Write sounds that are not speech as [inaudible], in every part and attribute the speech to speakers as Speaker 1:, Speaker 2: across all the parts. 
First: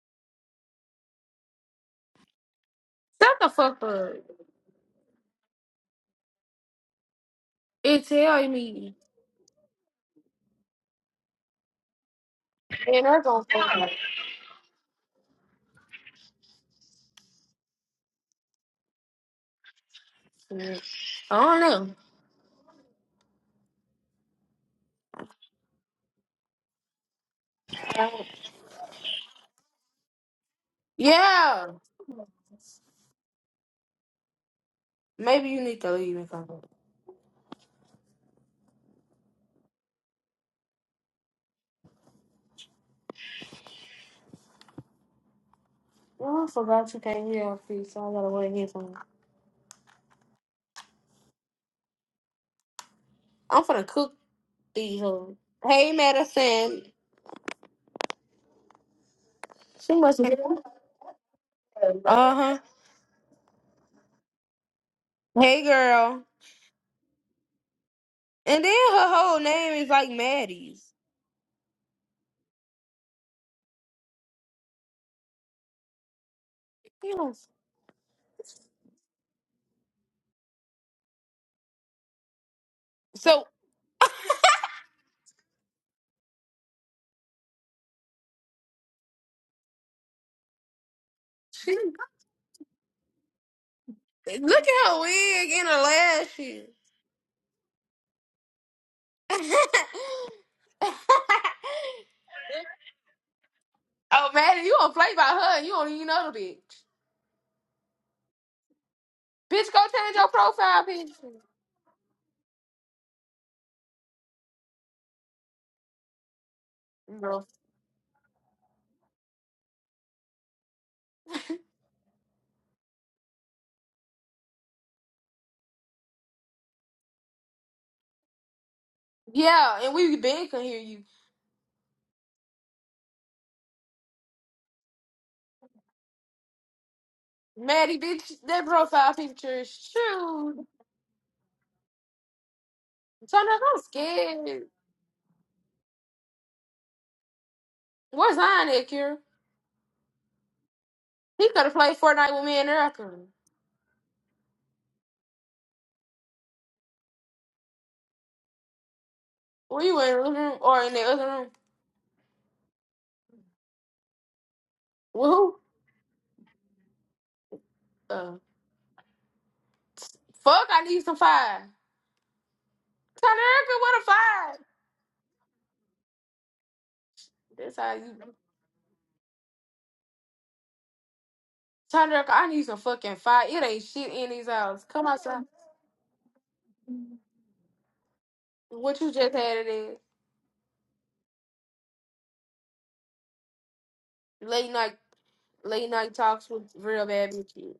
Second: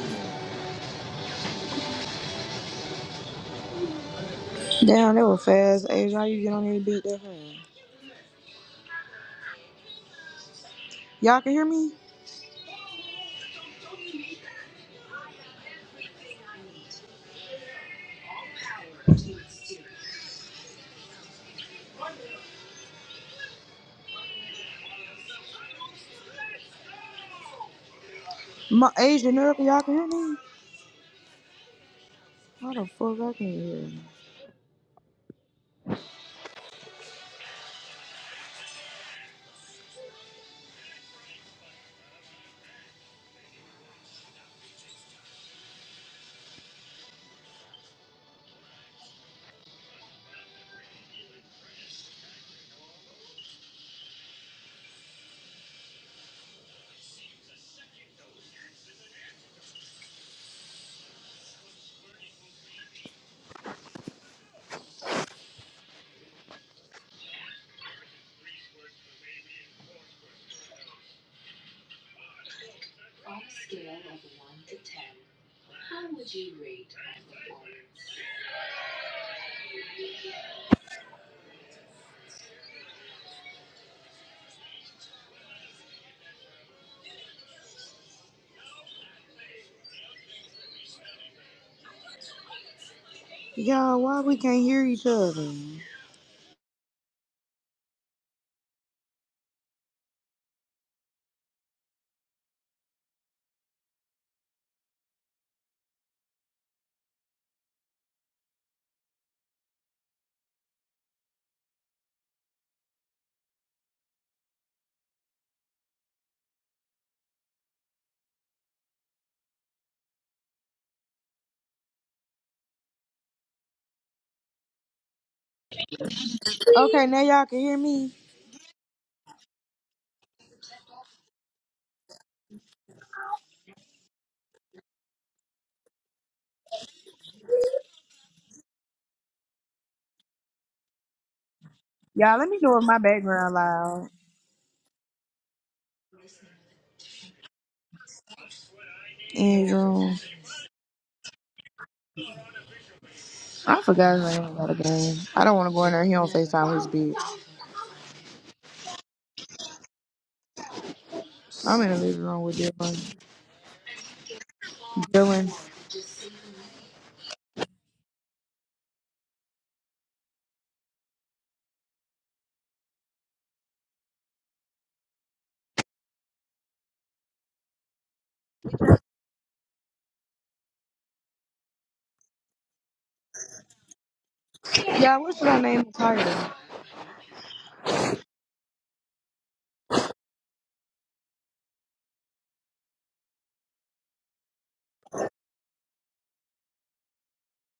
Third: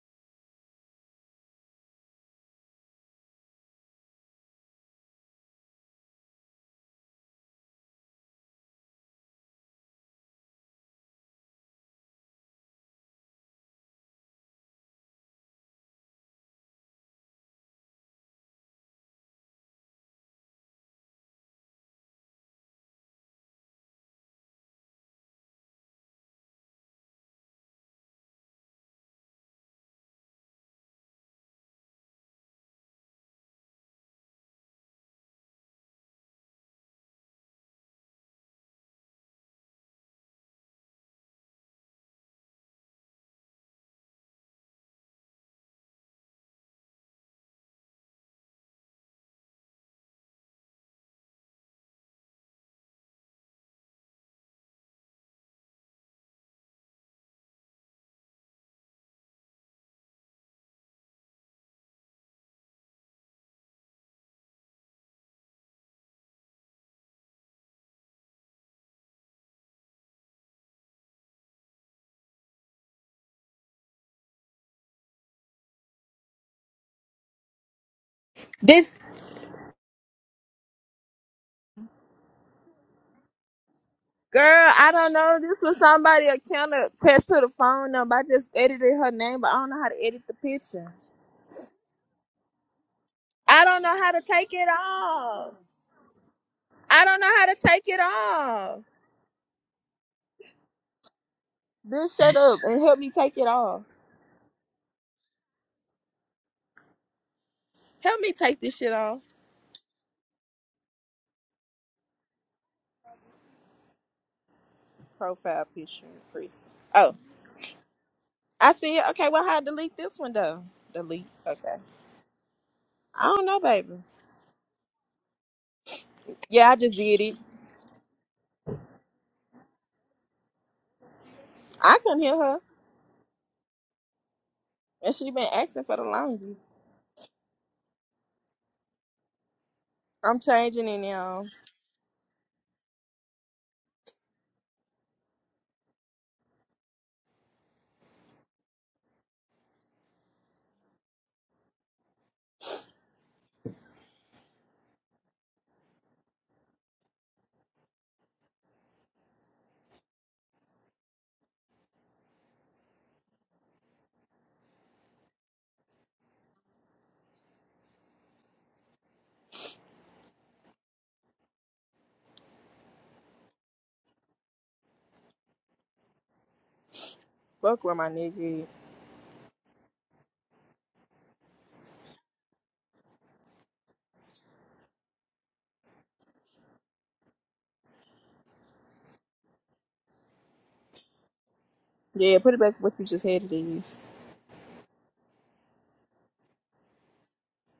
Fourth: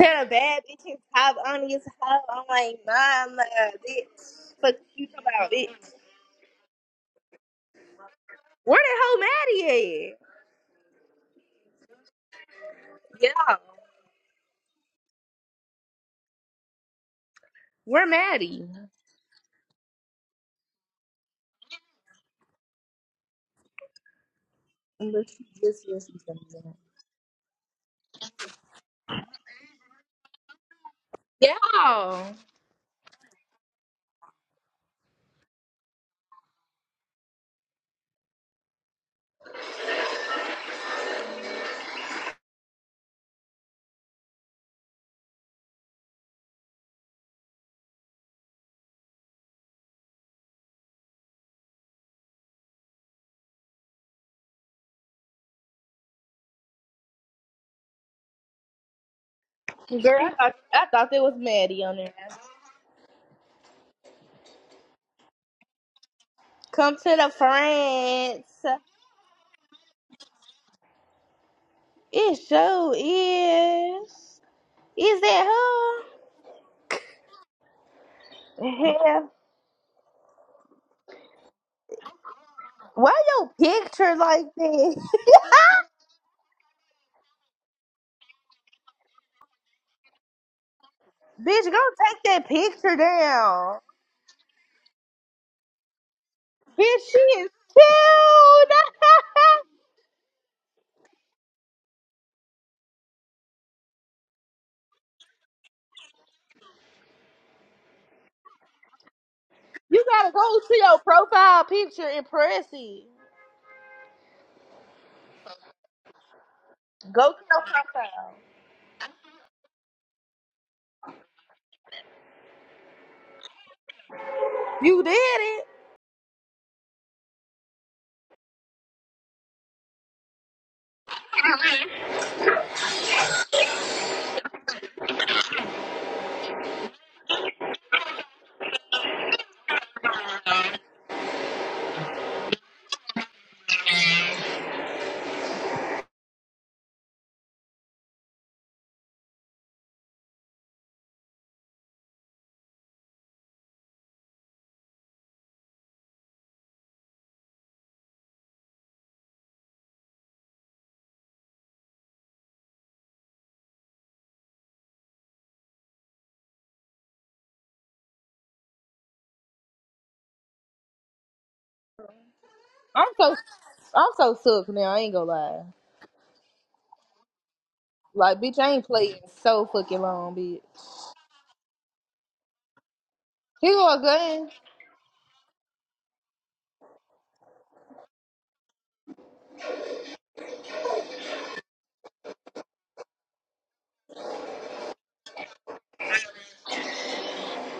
Speaker 1: Tell a bad bitch his top on his hoe. I'm like,
Speaker 2: Shut
Speaker 1: mama,
Speaker 2: the fuck up.
Speaker 1: bitch. Fuck you
Speaker 3: Damn,
Speaker 1: talking
Speaker 3: that was
Speaker 1: about,
Speaker 3: fast.
Speaker 1: bitch.
Speaker 3: Asia, how you get on there beat that fast?
Speaker 2: It tell
Speaker 1: Where
Speaker 2: me.
Speaker 1: the hell Maddie at?
Speaker 3: Y'all can hear me?
Speaker 2: And that's
Speaker 1: Yeah.
Speaker 2: gonna fuck up.
Speaker 1: Where Maddie?
Speaker 2: shit. I don't
Speaker 1: But she just listened to me.
Speaker 2: know.
Speaker 3: My Asia Miracle, y'all can hear me?
Speaker 2: Yeah.
Speaker 1: Yeah.
Speaker 3: How the fuck I can hear?
Speaker 2: Maybe you need to leave and come back. Oh, I forgot you came here on free, so I gotta wear headphones. I'm finna cook these hoes. Hey, Madison. She must
Speaker 1: Girl, I
Speaker 2: be.
Speaker 1: thought, I thought there was Maddie on there.
Speaker 2: Uh huh. Hey, girl.
Speaker 1: Come to the France.
Speaker 2: And then her whole name is like Maddie's.
Speaker 1: It sure is. Is that her?
Speaker 2: Yes.
Speaker 4: This
Speaker 1: Hell. Why
Speaker 2: So
Speaker 1: your picture like
Speaker 4: girl, I
Speaker 1: that?
Speaker 4: don't know. This was somebody account attached to the phone number. I just edited her name, but I don't know how to edit the picture.
Speaker 1: [laughs] Bitch, go
Speaker 2: she
Speaker 1: take that picture
Speaker 4: I
Speaker 1: down.
Speaker 4: don't know
Speaker 3: Y'all,
Speaker 4: how
Speaker 3: why
Speaker 4: to
Speaker 3: we
Speaker 4: take
Speaker 2: look
Speaker 3: can't
Speaker 4: it
Speaker 3: hear
Speaker 2: at her
Speaker 3: each other?
Speaker 2: wig
Speaker 4: off.
Speaker 2: and her
Speaker 1: Bitch,
Speaker 4: I
Speaker 1: she
Speaker 4: don't know how
Speaker 1: is
Speaker 4: to take it
Speaker 1: chilled.
Speaker 4: off.
Speaker 1: [laughs]
Speaker 2: lashes.
Speaker 4: Bitch, shut
Speaker 2: [laughs]
Speaker 4: up and help me take it off.
Speaker 2: Oh, Maddie, you don't play by her and you don't even know the bitch.
Speaker 4: Help me take this shit off.
Speaker 2: Bitch, go
Speaker 1: you
Speaker 2: change your
Speaker 1: gotta go to
Speaker 2: profile
Speaker 1: your
Speaker 2: picture.
Speaker 1: profile picture and press it.
Speaker 4: Profile picture, Chris. Oh,
Speaker 1: Go to
Speaker 2: Bro.
Speaker 1: your profile.
Speaker 4: I see it. Okay, well, how to delete this one though? Delete. Okay. I don't know, baby.
Speaker 1: You did it.
Speaker 4: Yeah, I just
Speaker 3: Okay,
Speaker 4: did
Speaker 3: now
Speaker 4: it.
Speaker 3: y'all can hear me.
Speaker 2: Yeah, and we been can hear you.
Speaker 4: I couldn't hear her, and she been asking for the longest.
Speaker 2: Maddie, bitch, that profile picture is
Speaker 4: I'm
Speaker 2: true.
Speaker 4: changing it now.
Speaker 3: Y'all, let me know if my
Speaker 2: So I'm
Speaker 3: background loud.
Speaker 2: scared. Where's Zion at, Kira?
Speaker 3: Andrew,
Speaker 2: He could have played Fortnite with me in there. I
Speaker 3: I forgot his name about the game. I don't want to go in there. He on Facetime his bitch.
Speaker 2: Were you in the living room or in the other room?
Speaker 3: I'm in the living room with Dylan.
Speaker 2: With who?
Speaker 3: Dylan.
Speaker 2: Uh, fuck, I need some fire.
Speaker 1: I'm so
Speaker 2: Tanerica, what a
Speaker 1: I'm so
Speaker 2: fire.
Speaker 1: shook now. I ain't gonna lie.
Speaker 2: That's
Speaker 4: Fuck
Speaker 2: how
Speaker 4: with my
Speaker 2: you.
Speaker 1: Like, bitch,
Speaker 4: nigga.
Speaker 1: I ain't playing so fucking long, bitch.
Speaker 2: Tanerica, I need some fucking fire. It
Speaker 1: He
Speaker 2: ain't
Speaker 1: want a
Speaker 2: shit in these
Speaker 1: gun.
Speaker 2: house. Come
Speaker 3: Yeah, what
Speaker 2: outside.
Speaker 3: should I name the title?
Speaker 2: What you just had it is.
Speaker 4: Yeah, yeah, put it back what you just had It is
Speaker 2: Late night, late night talks with real bad bitches.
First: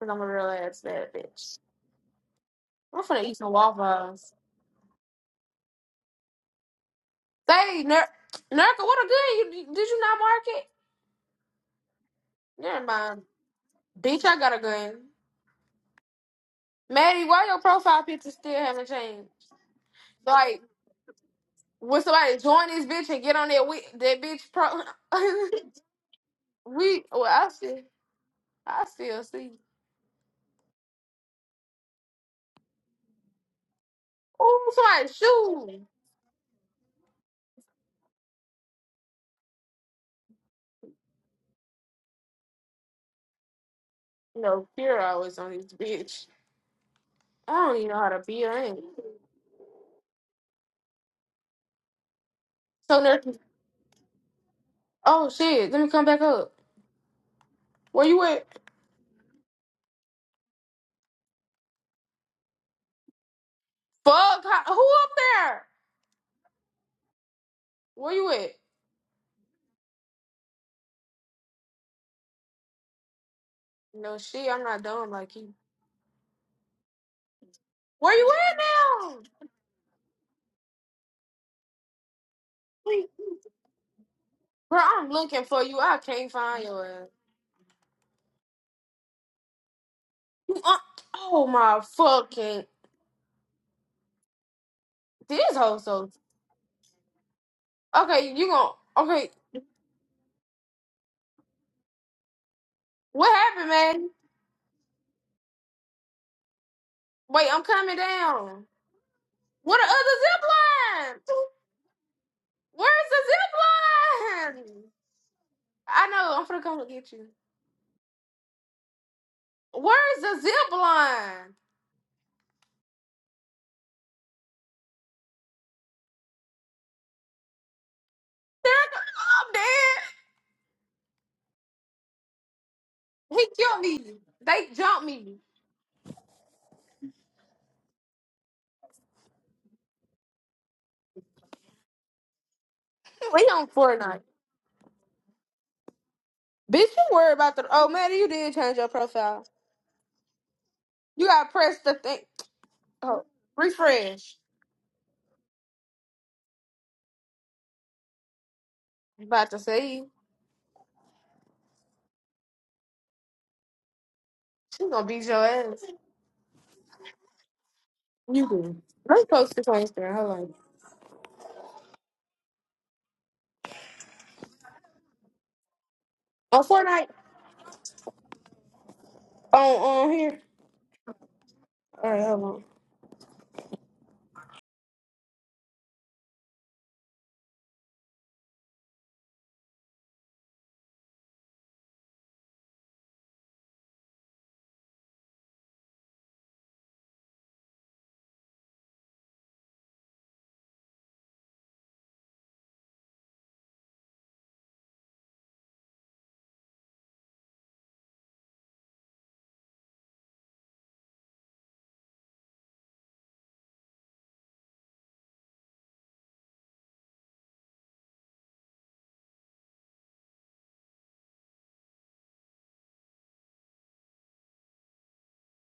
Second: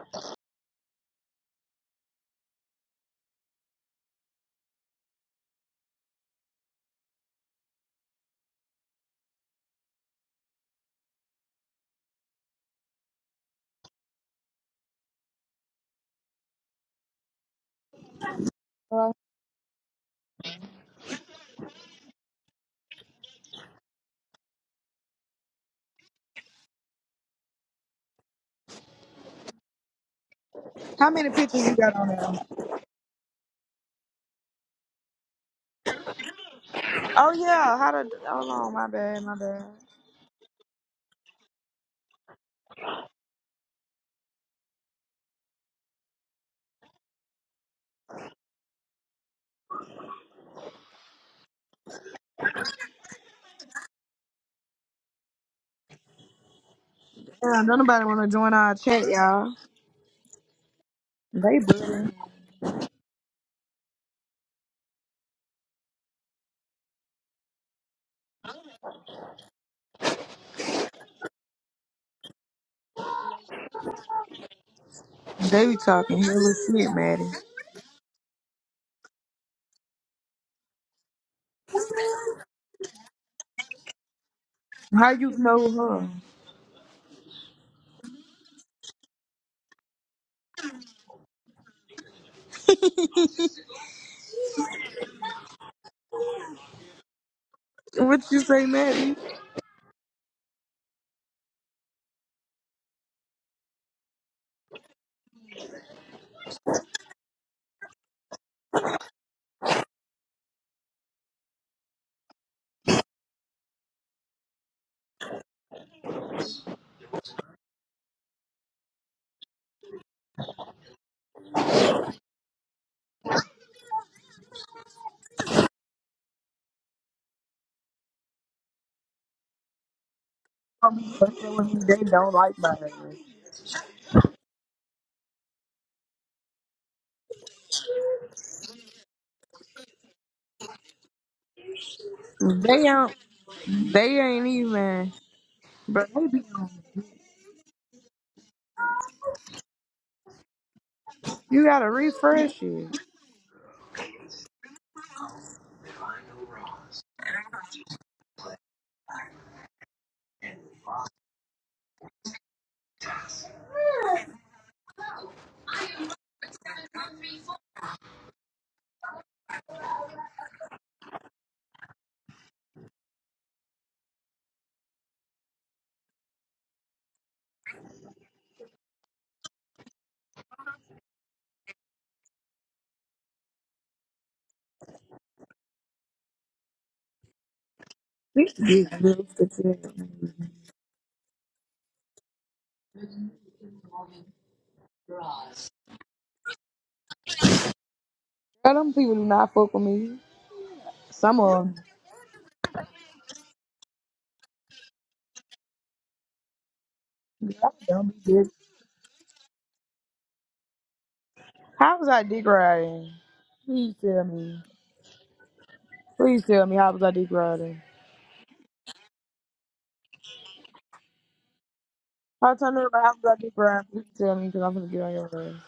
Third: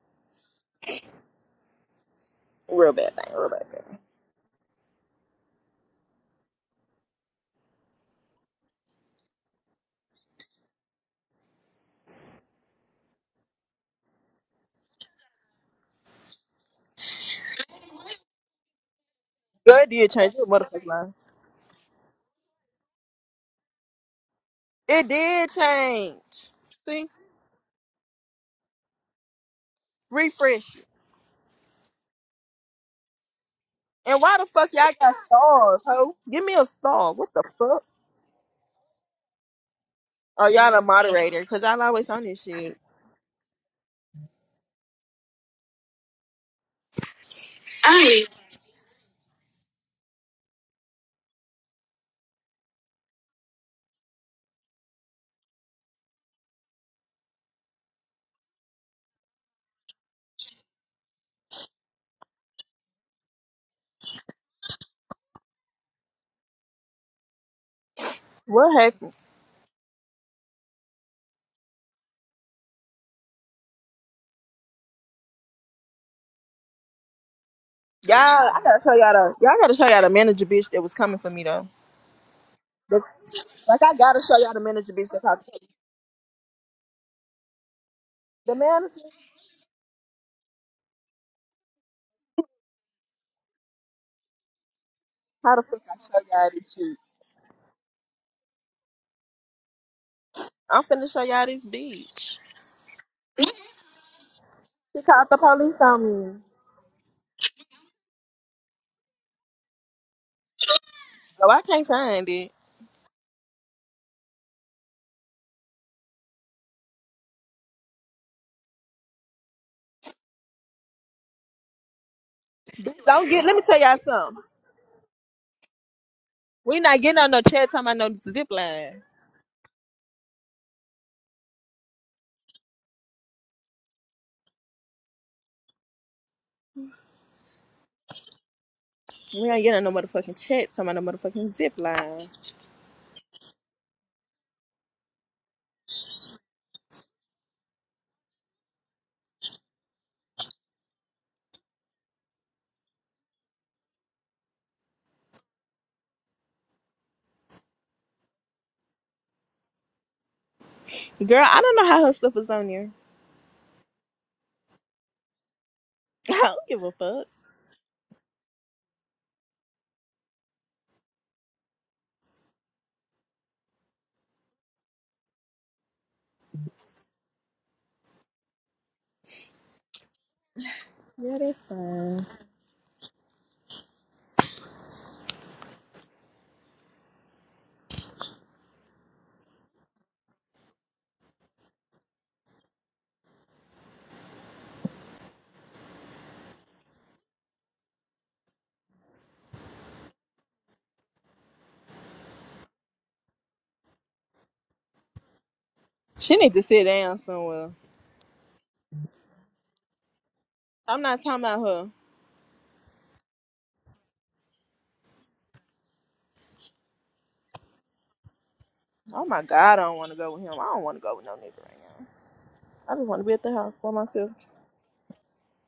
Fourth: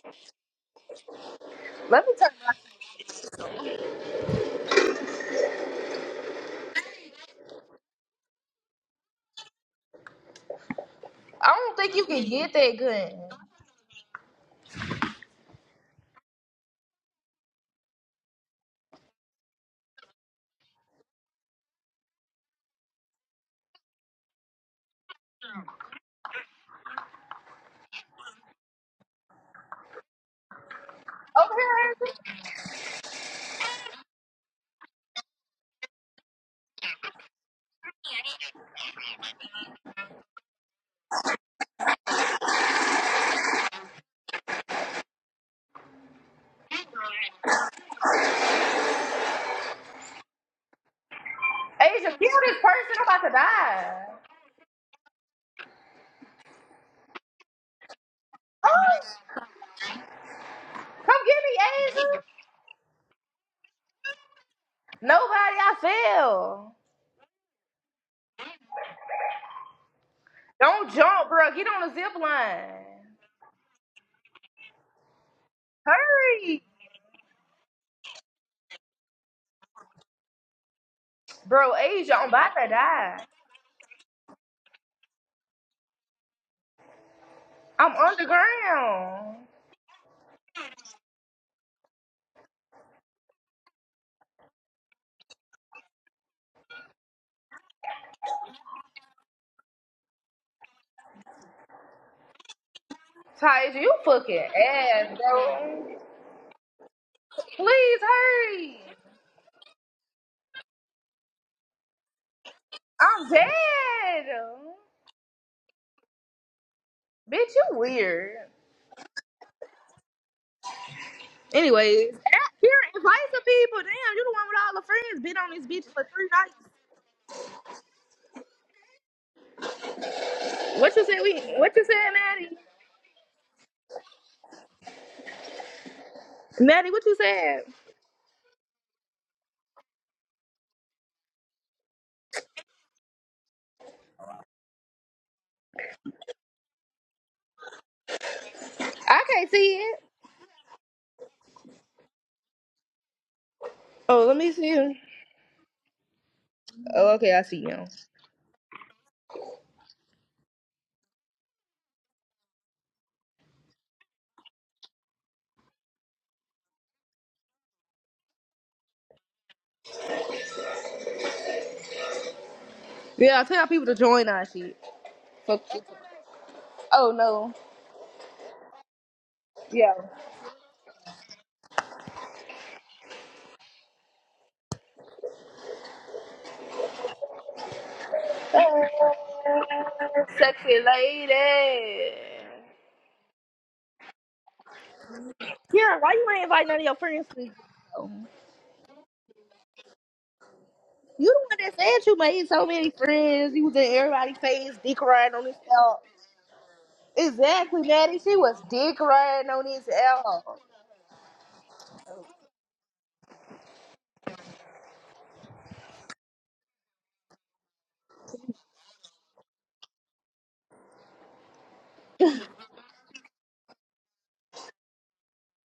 Speaker 2: Cause I'm a real ass bad bitch.
Speaker 1: Let me tell you.
Speaker 4: Real
Speaker 2: I'm
Speaker 4: bad
Speaker 2: finna
Speaker 4: thing,
Speaker 2: eat
Speaker 4: real
Speaker 2: some
Speaker 4: bad thing.
Speaker 2: waffles. Hey, Ner- Nerka, what a gun you did you not mark it?
Speaker 1: I don't think you can get that
Speaker 2: Never
Speaker 1: gun.
Speaker 2: mind, bitch. I got a gun. Maddie, why your profile picture still haven't
Speaker 3: Uh,
Speaker 2: changed?
Speaker 4: Girl, it did change. You're a
Speaker 2: Like,
Speaker 4: motherfucking lie.
Speaker 2: when somebody join this bitch and get on that we- that bitch pro,
Speaker 4: It did
Speaker 2: [laughs]
Speaker 4: change.
Speaker 2: we
Speaker 4: See?
Speaker 2: well, I still I still see.
Speaker 4: Refresh it.
Speaker 3: How many
Speaker 1: Over
Speaker 3: pictures you
Speaker 1: here,
Speaker 3: got on
Speaker 1: Asia.
Speaker 3: there?
Speaker 4: And why the fuck
Speaker 2: Oh,
Speaker 4: y'all
Speaker 2: somebody
Speaker 4: got
Speaker 2: shoot.
Speaker 4: stars, ho? Give me a star. What
Speaker 3: Oh
Speaker 4: the
Speaker 3: yeah,
Speaker 4: fuck?
Speaker 3: how to? Hold on, my bad, my bad.
Speaker 4: Oh, y'all a moderator, because y'all always on this shit.
Speaker 2: No, Kira always on this bitch. I don't even know how to
Speaker 4: Hey,
Speaker 2: be her.
Speaker 1: Asia, kill this person.
Speaker 2: So
Speaker 1: I'm
Speaker 2: nurse,
Speaker 1: about to die.
Speaker 2: oh shit, let me come back up.
Speaker 3: Yeah, don't nobody
Speaker 2: Where you
Speaker 3: want to
Speaker 2: at?
Speaker 3: join our
Speaker 1: Oh,
Speaker 3: chat, y'all.
Speaker 1: come
Speaker 3: They
Speaker 1: get me,
Speaker 3: bullying.
Speaker 1: Asia.
Speaker 2: Fuck, how, who up
Speaker 1: Nobody,
Speaker 2: there?
Speaker 1: I fell.
Speaker 2: Where you at?
Speaker 4: What happened?
Speaker 1: Don't jump, bro. Get on the zip line.
Speaker 2: No shit, I'm not dumb like you.
Speaker 3: They be talking hella
Speaker 1: Hurry,
Speaker 3: shit, Maddie.
Speaker 2: Where
Speaker 4: Y'all,
Speaker 2: you at
Speaker 4: I gotta show y'all
Speaker 2: now?
Speaker 4: the, y'all gotta show y'all the manager bitch that was coming for me, though.
Speaker 1: bro. Asia, I'm about to
Speaker 4: That's,
Speaker 2: Wait,
Speaker 1: die.
Speaker 4: like, I gotta show y'all the
Speaker 2: Bro,
Speaker 4: manager
Speaker 2: I'm
Speaker 4: bitch
Speaker 3: How
Speaker 4: that
Speaker 3: you
Speaker 2: looking
Speaker 4: talked to
Speaker 2: for
Speaker 4: me.
Speaker 3: know
Speaker 2: you. I
Speaker 3: her?
Speaker 2: can't find your ass.
Speaker 1: I'm
Speaker 4: The manager?
Speaker 1: underground.
Speaker 2: You un- oh my fucking this
Speaker 4: How the
Speaker 2: whole
Speaker 4: fuck I
Speaker 2: so
Speaker 4: show y'all this shit?
Speaker 3: What
Speaker 2: okay.
Speaker 3: you
Speaker 2: You
Speaker 3: say,
Speaker 2: gon'
Speaker 3: Maddie? You
Speaker 2: okay?
Speaker 4: I'm finna show y'all this bitch.
Speaker 2: What happened,
Speaker 1: Taj, you
Speaker 2: man?
Speaker 1: fucking
Speaker 4: She
Speaker 1: ass,
Speaker 4: called the police
Speaker 1: bro.
Speaker 4: on me.
Speaker 2: Wait, I'm coming
Speaker 1: Please
Speaker 2: down.
Speaker 1: hurry.
Speaker 2: What the other zip line?
Speaker 4: Oh, I can't find it.
Speaker 2: Where's the
Speaker 1: I'm dead.
Speaker 2: zip line? I know I'm finna come and get you.
Speaker 1: Bitch, you weird.
Speaker 2: Where's the zip line?
Speaker 1: Anyways, ask here
Speaker 4: Bitch,
Speaker 1: invite
Speaker 4: don't
Speaker 1: some
Speaker 4: get. Let me
Speaker 1: people.
Speaker 4: tell y'all
Speaker 1: Damn, you the
Speaker 4: something.
Speaker 1: one with all the friends. Been on this bitch for three nights.
Speaker 4: We not getting on no chat talking about no zip line.
Speaker 2: I'm dead.
Speaker 1: What
Speaker 3: going
Speaker 1: you
Speaker 3: be
Speaker 1: said? We
Speaker 3: fucking
Speaker 1: what
Speaker 3: with me.
Speaker 1: you
Speaker 3: They
Speaker 1: said,
Speaker 3: don't
Speaker 1: Maddie?
Speaker 3: like my ass.
Speaker 2: He killed me. They jumped me.
Speaker 1: Maddie, what you said?
Speaker 4: We ain't getting on no motherfucking chat talking about no motherfucking zip line.
Speaker 3: They don't.
Speaker 2: We on
Speaker 3: They
Speaker 2: Fortnite.
Speaker 3: ain't even. But they be on.
Speaker 2: Bitch, you worry about the. Oh, man, you did change your
Speaker 1: I
Speaker 2: profile.
Speaker 1: can't see it.
Speaker 2: You gotta
Speaker 3: You
Speaker 2: press
Speaker 3: gotta
Speaker 2: the thing.
Speaker 3: refresh it.
Speaker 2: Oh,
Speaker 1: Oh,
Speaker 2: refresh.
Speaker 1: let me see you. Oh, okay, I see you.
Speaker 2: About to say,
Speaker 4: Girl, I don't know how her stuff is on there.
Speaker 2: she gonna beat your ass.
Speaker 4: [laughs] I don't give a fuck.
Speaker 2: You do. Let's post this on Instagram. Hold on.
Speaker 1: Yeah, tell people to join our shit. Fuck you.
Speaker 2: On Fortnite?
Speaker 1: Oh no. Yeah.
Speaker 2: On, on here?
Speaker 4: Yeah, that's
Speaker 2: All right,
Speaker 4: fine.
Speaker 2: hold on.
Speaker 3: These big bitches that you have.
Speaker 1: Sexy lady. Kira, why you ain't invite none of your friends to this
Speaker 3: Girl, them people do not fuck with me.
Speaker 1: You
Speaker 3: Some of
Speaker 1: the one
Speaker 3: them.
Speaker 1: that said you made so many friends. You was in everybody's face, dick riding on this L.
Speaker 4: She need to sit down
Speaker 3: Girl,
Speaker 4: somewhere.
Speaker 3: I
Speaker 1: Exactly, Maddie.
Speaker 3: don't be
Speaker 1: She
Speaker 3: dick.
Speaker 1: was dick riding on this L.
Speaker 4: I'm not talking about her.
Speaker 3: How was I dick riding? Please tell me. Please tell me how was I dick riding?
Speaker 4: Oh my god, I don't want to go with him. I don't want to go with no nigga right now.
Speaker 3: I'll turn it
Speaker 4: I just
Speaker 3: I'm
Speaker 4: want to be
Speaker 3: gonna
Speaker 4: at
Speaker 3: be
Speaker 4: the house
Speaker 3: brown.
Speaker 4: by
Speaker 3: You can
Speaker 4: myself.
Speaker 3: tell me because I'm gonna get on your ass.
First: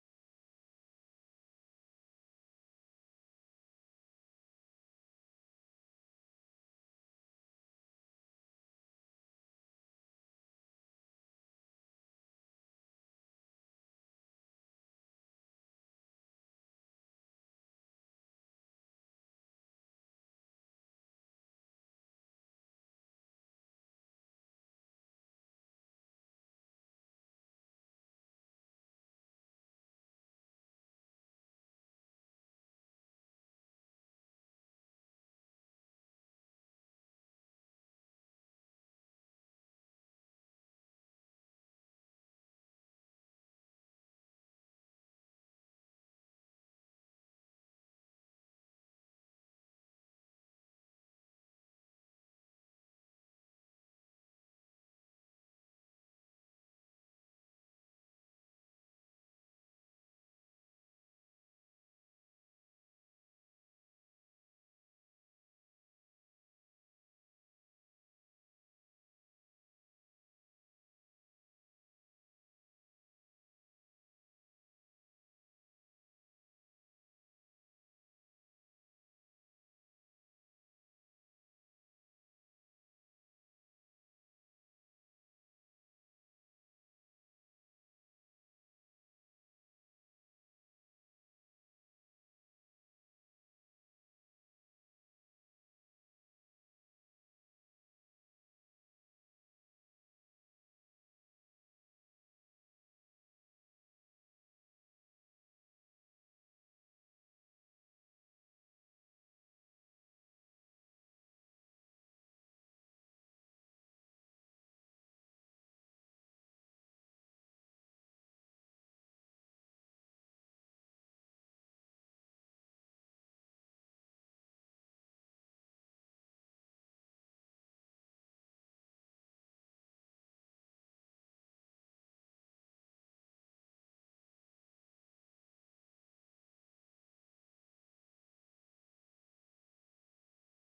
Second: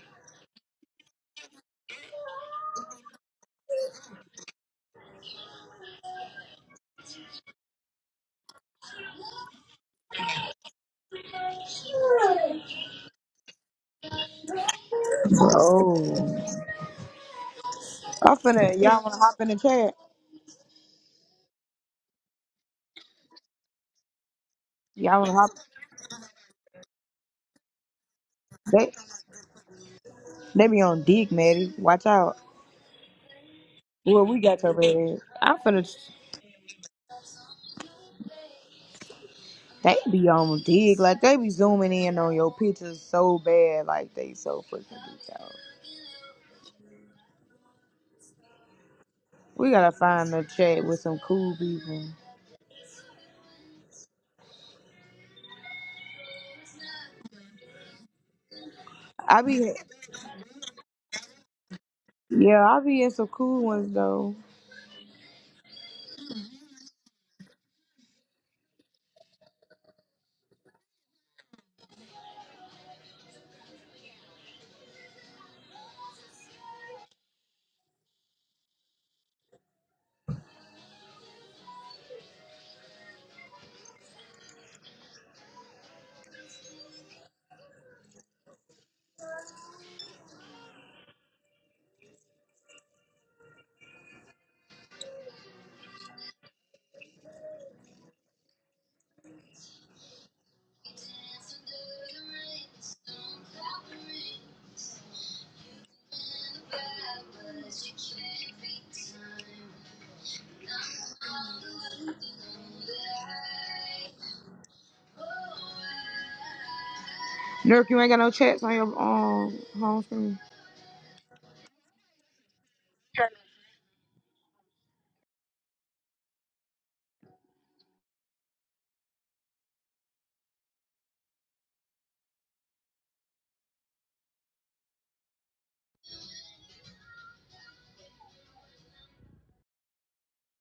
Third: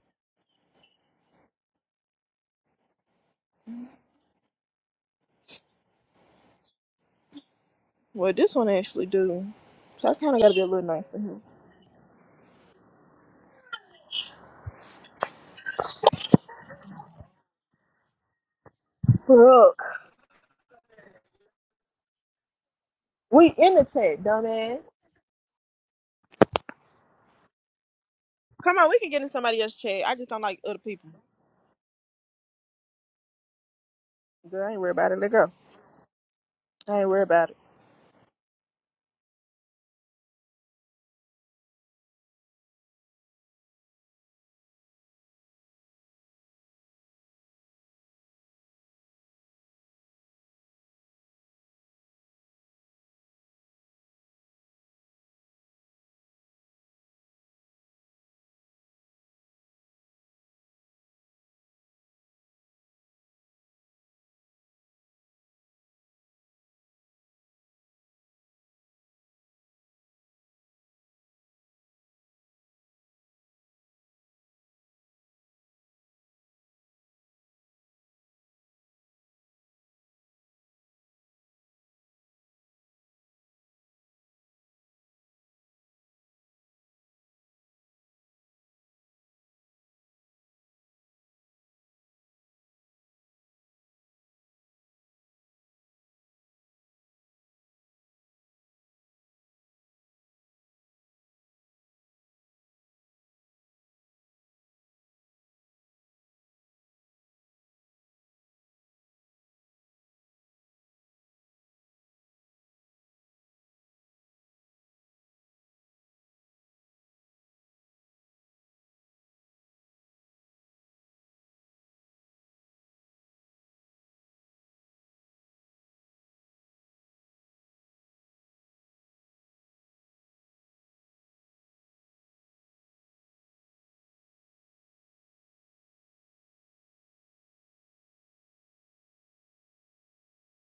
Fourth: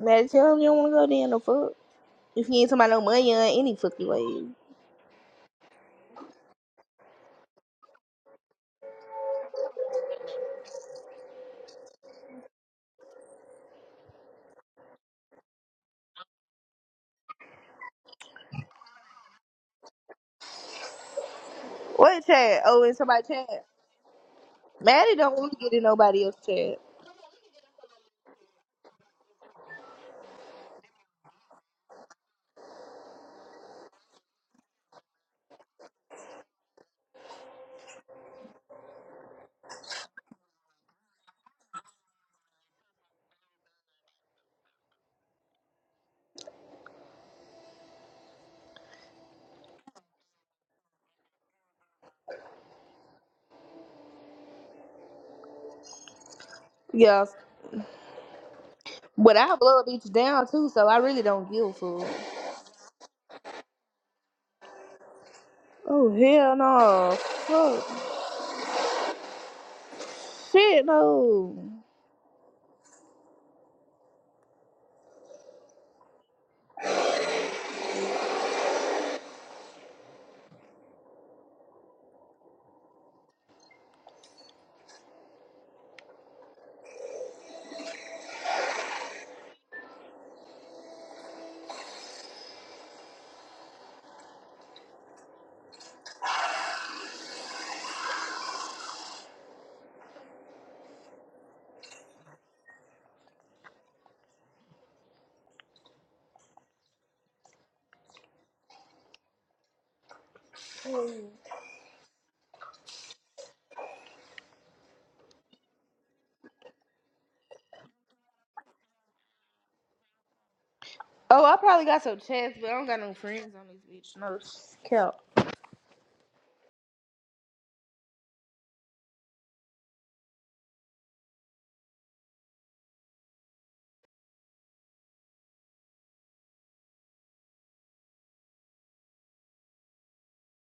Speaker 1: Maddie, tell him you don't want to go there no fuck. If you ain't somebody no money or any fucking way.
Speaker 4: Well, this one actually do. So I kind of got to be a little nice to him.
Speaker 3: Oh. I'm finna. Y'all wanna hop in the
Speaker 4: Fuck.
Speaker 3: chat?
Speaker 1: What chat? Oh, in somebody
Speaker 4: We
Speaker 1: chat.
Speaker 4: in the chat, dumbass.
Speaker 1: Maddie
Speaker 3: Y'all wanna
Speaker 1: don't
Speaker 3: hop?
Speaker 1: want to get in nobody else chat.
Speaker 4: Come on,
Speaker 3: They
Speaker 4: we can get in somebody else's chat. I just don't like
Speaker 3: they
Speaker 4: other
Speaker 3: be on
Speaker 4: people.
Speaker 3: dig, Maddie. Watch out. Well, we got
Speaker 4: Girl, I
Speaker 3: your
Speaker 4: ain't worried about it.
Speaker 3: red.
Speaker 4: Let go.
Speaker 3: I'm finna.
Speaker 4: I ain't worried about it.
Speaker 3: They be on dig like they be zooming in on your pictures so bad, like they so freaking detailed. We gotta find a chat with some cool people.
Speaker 1: Yes. But
Speaker 3: I
Speaker 1: I
Speaker 3: be
Speaker 1: blow a bitch down too, so I really don't give a fuck.
Speaker 3: yeah, I be in some cool ones though.
Speaker 1: Oh hell no. Fuck. Shit no.
Speaker 3: Nurk, you ain't got no chats on your um home screen.
Speaker 1: Oh, I probably got some chats, but I don't got no friends on this bitch. No count.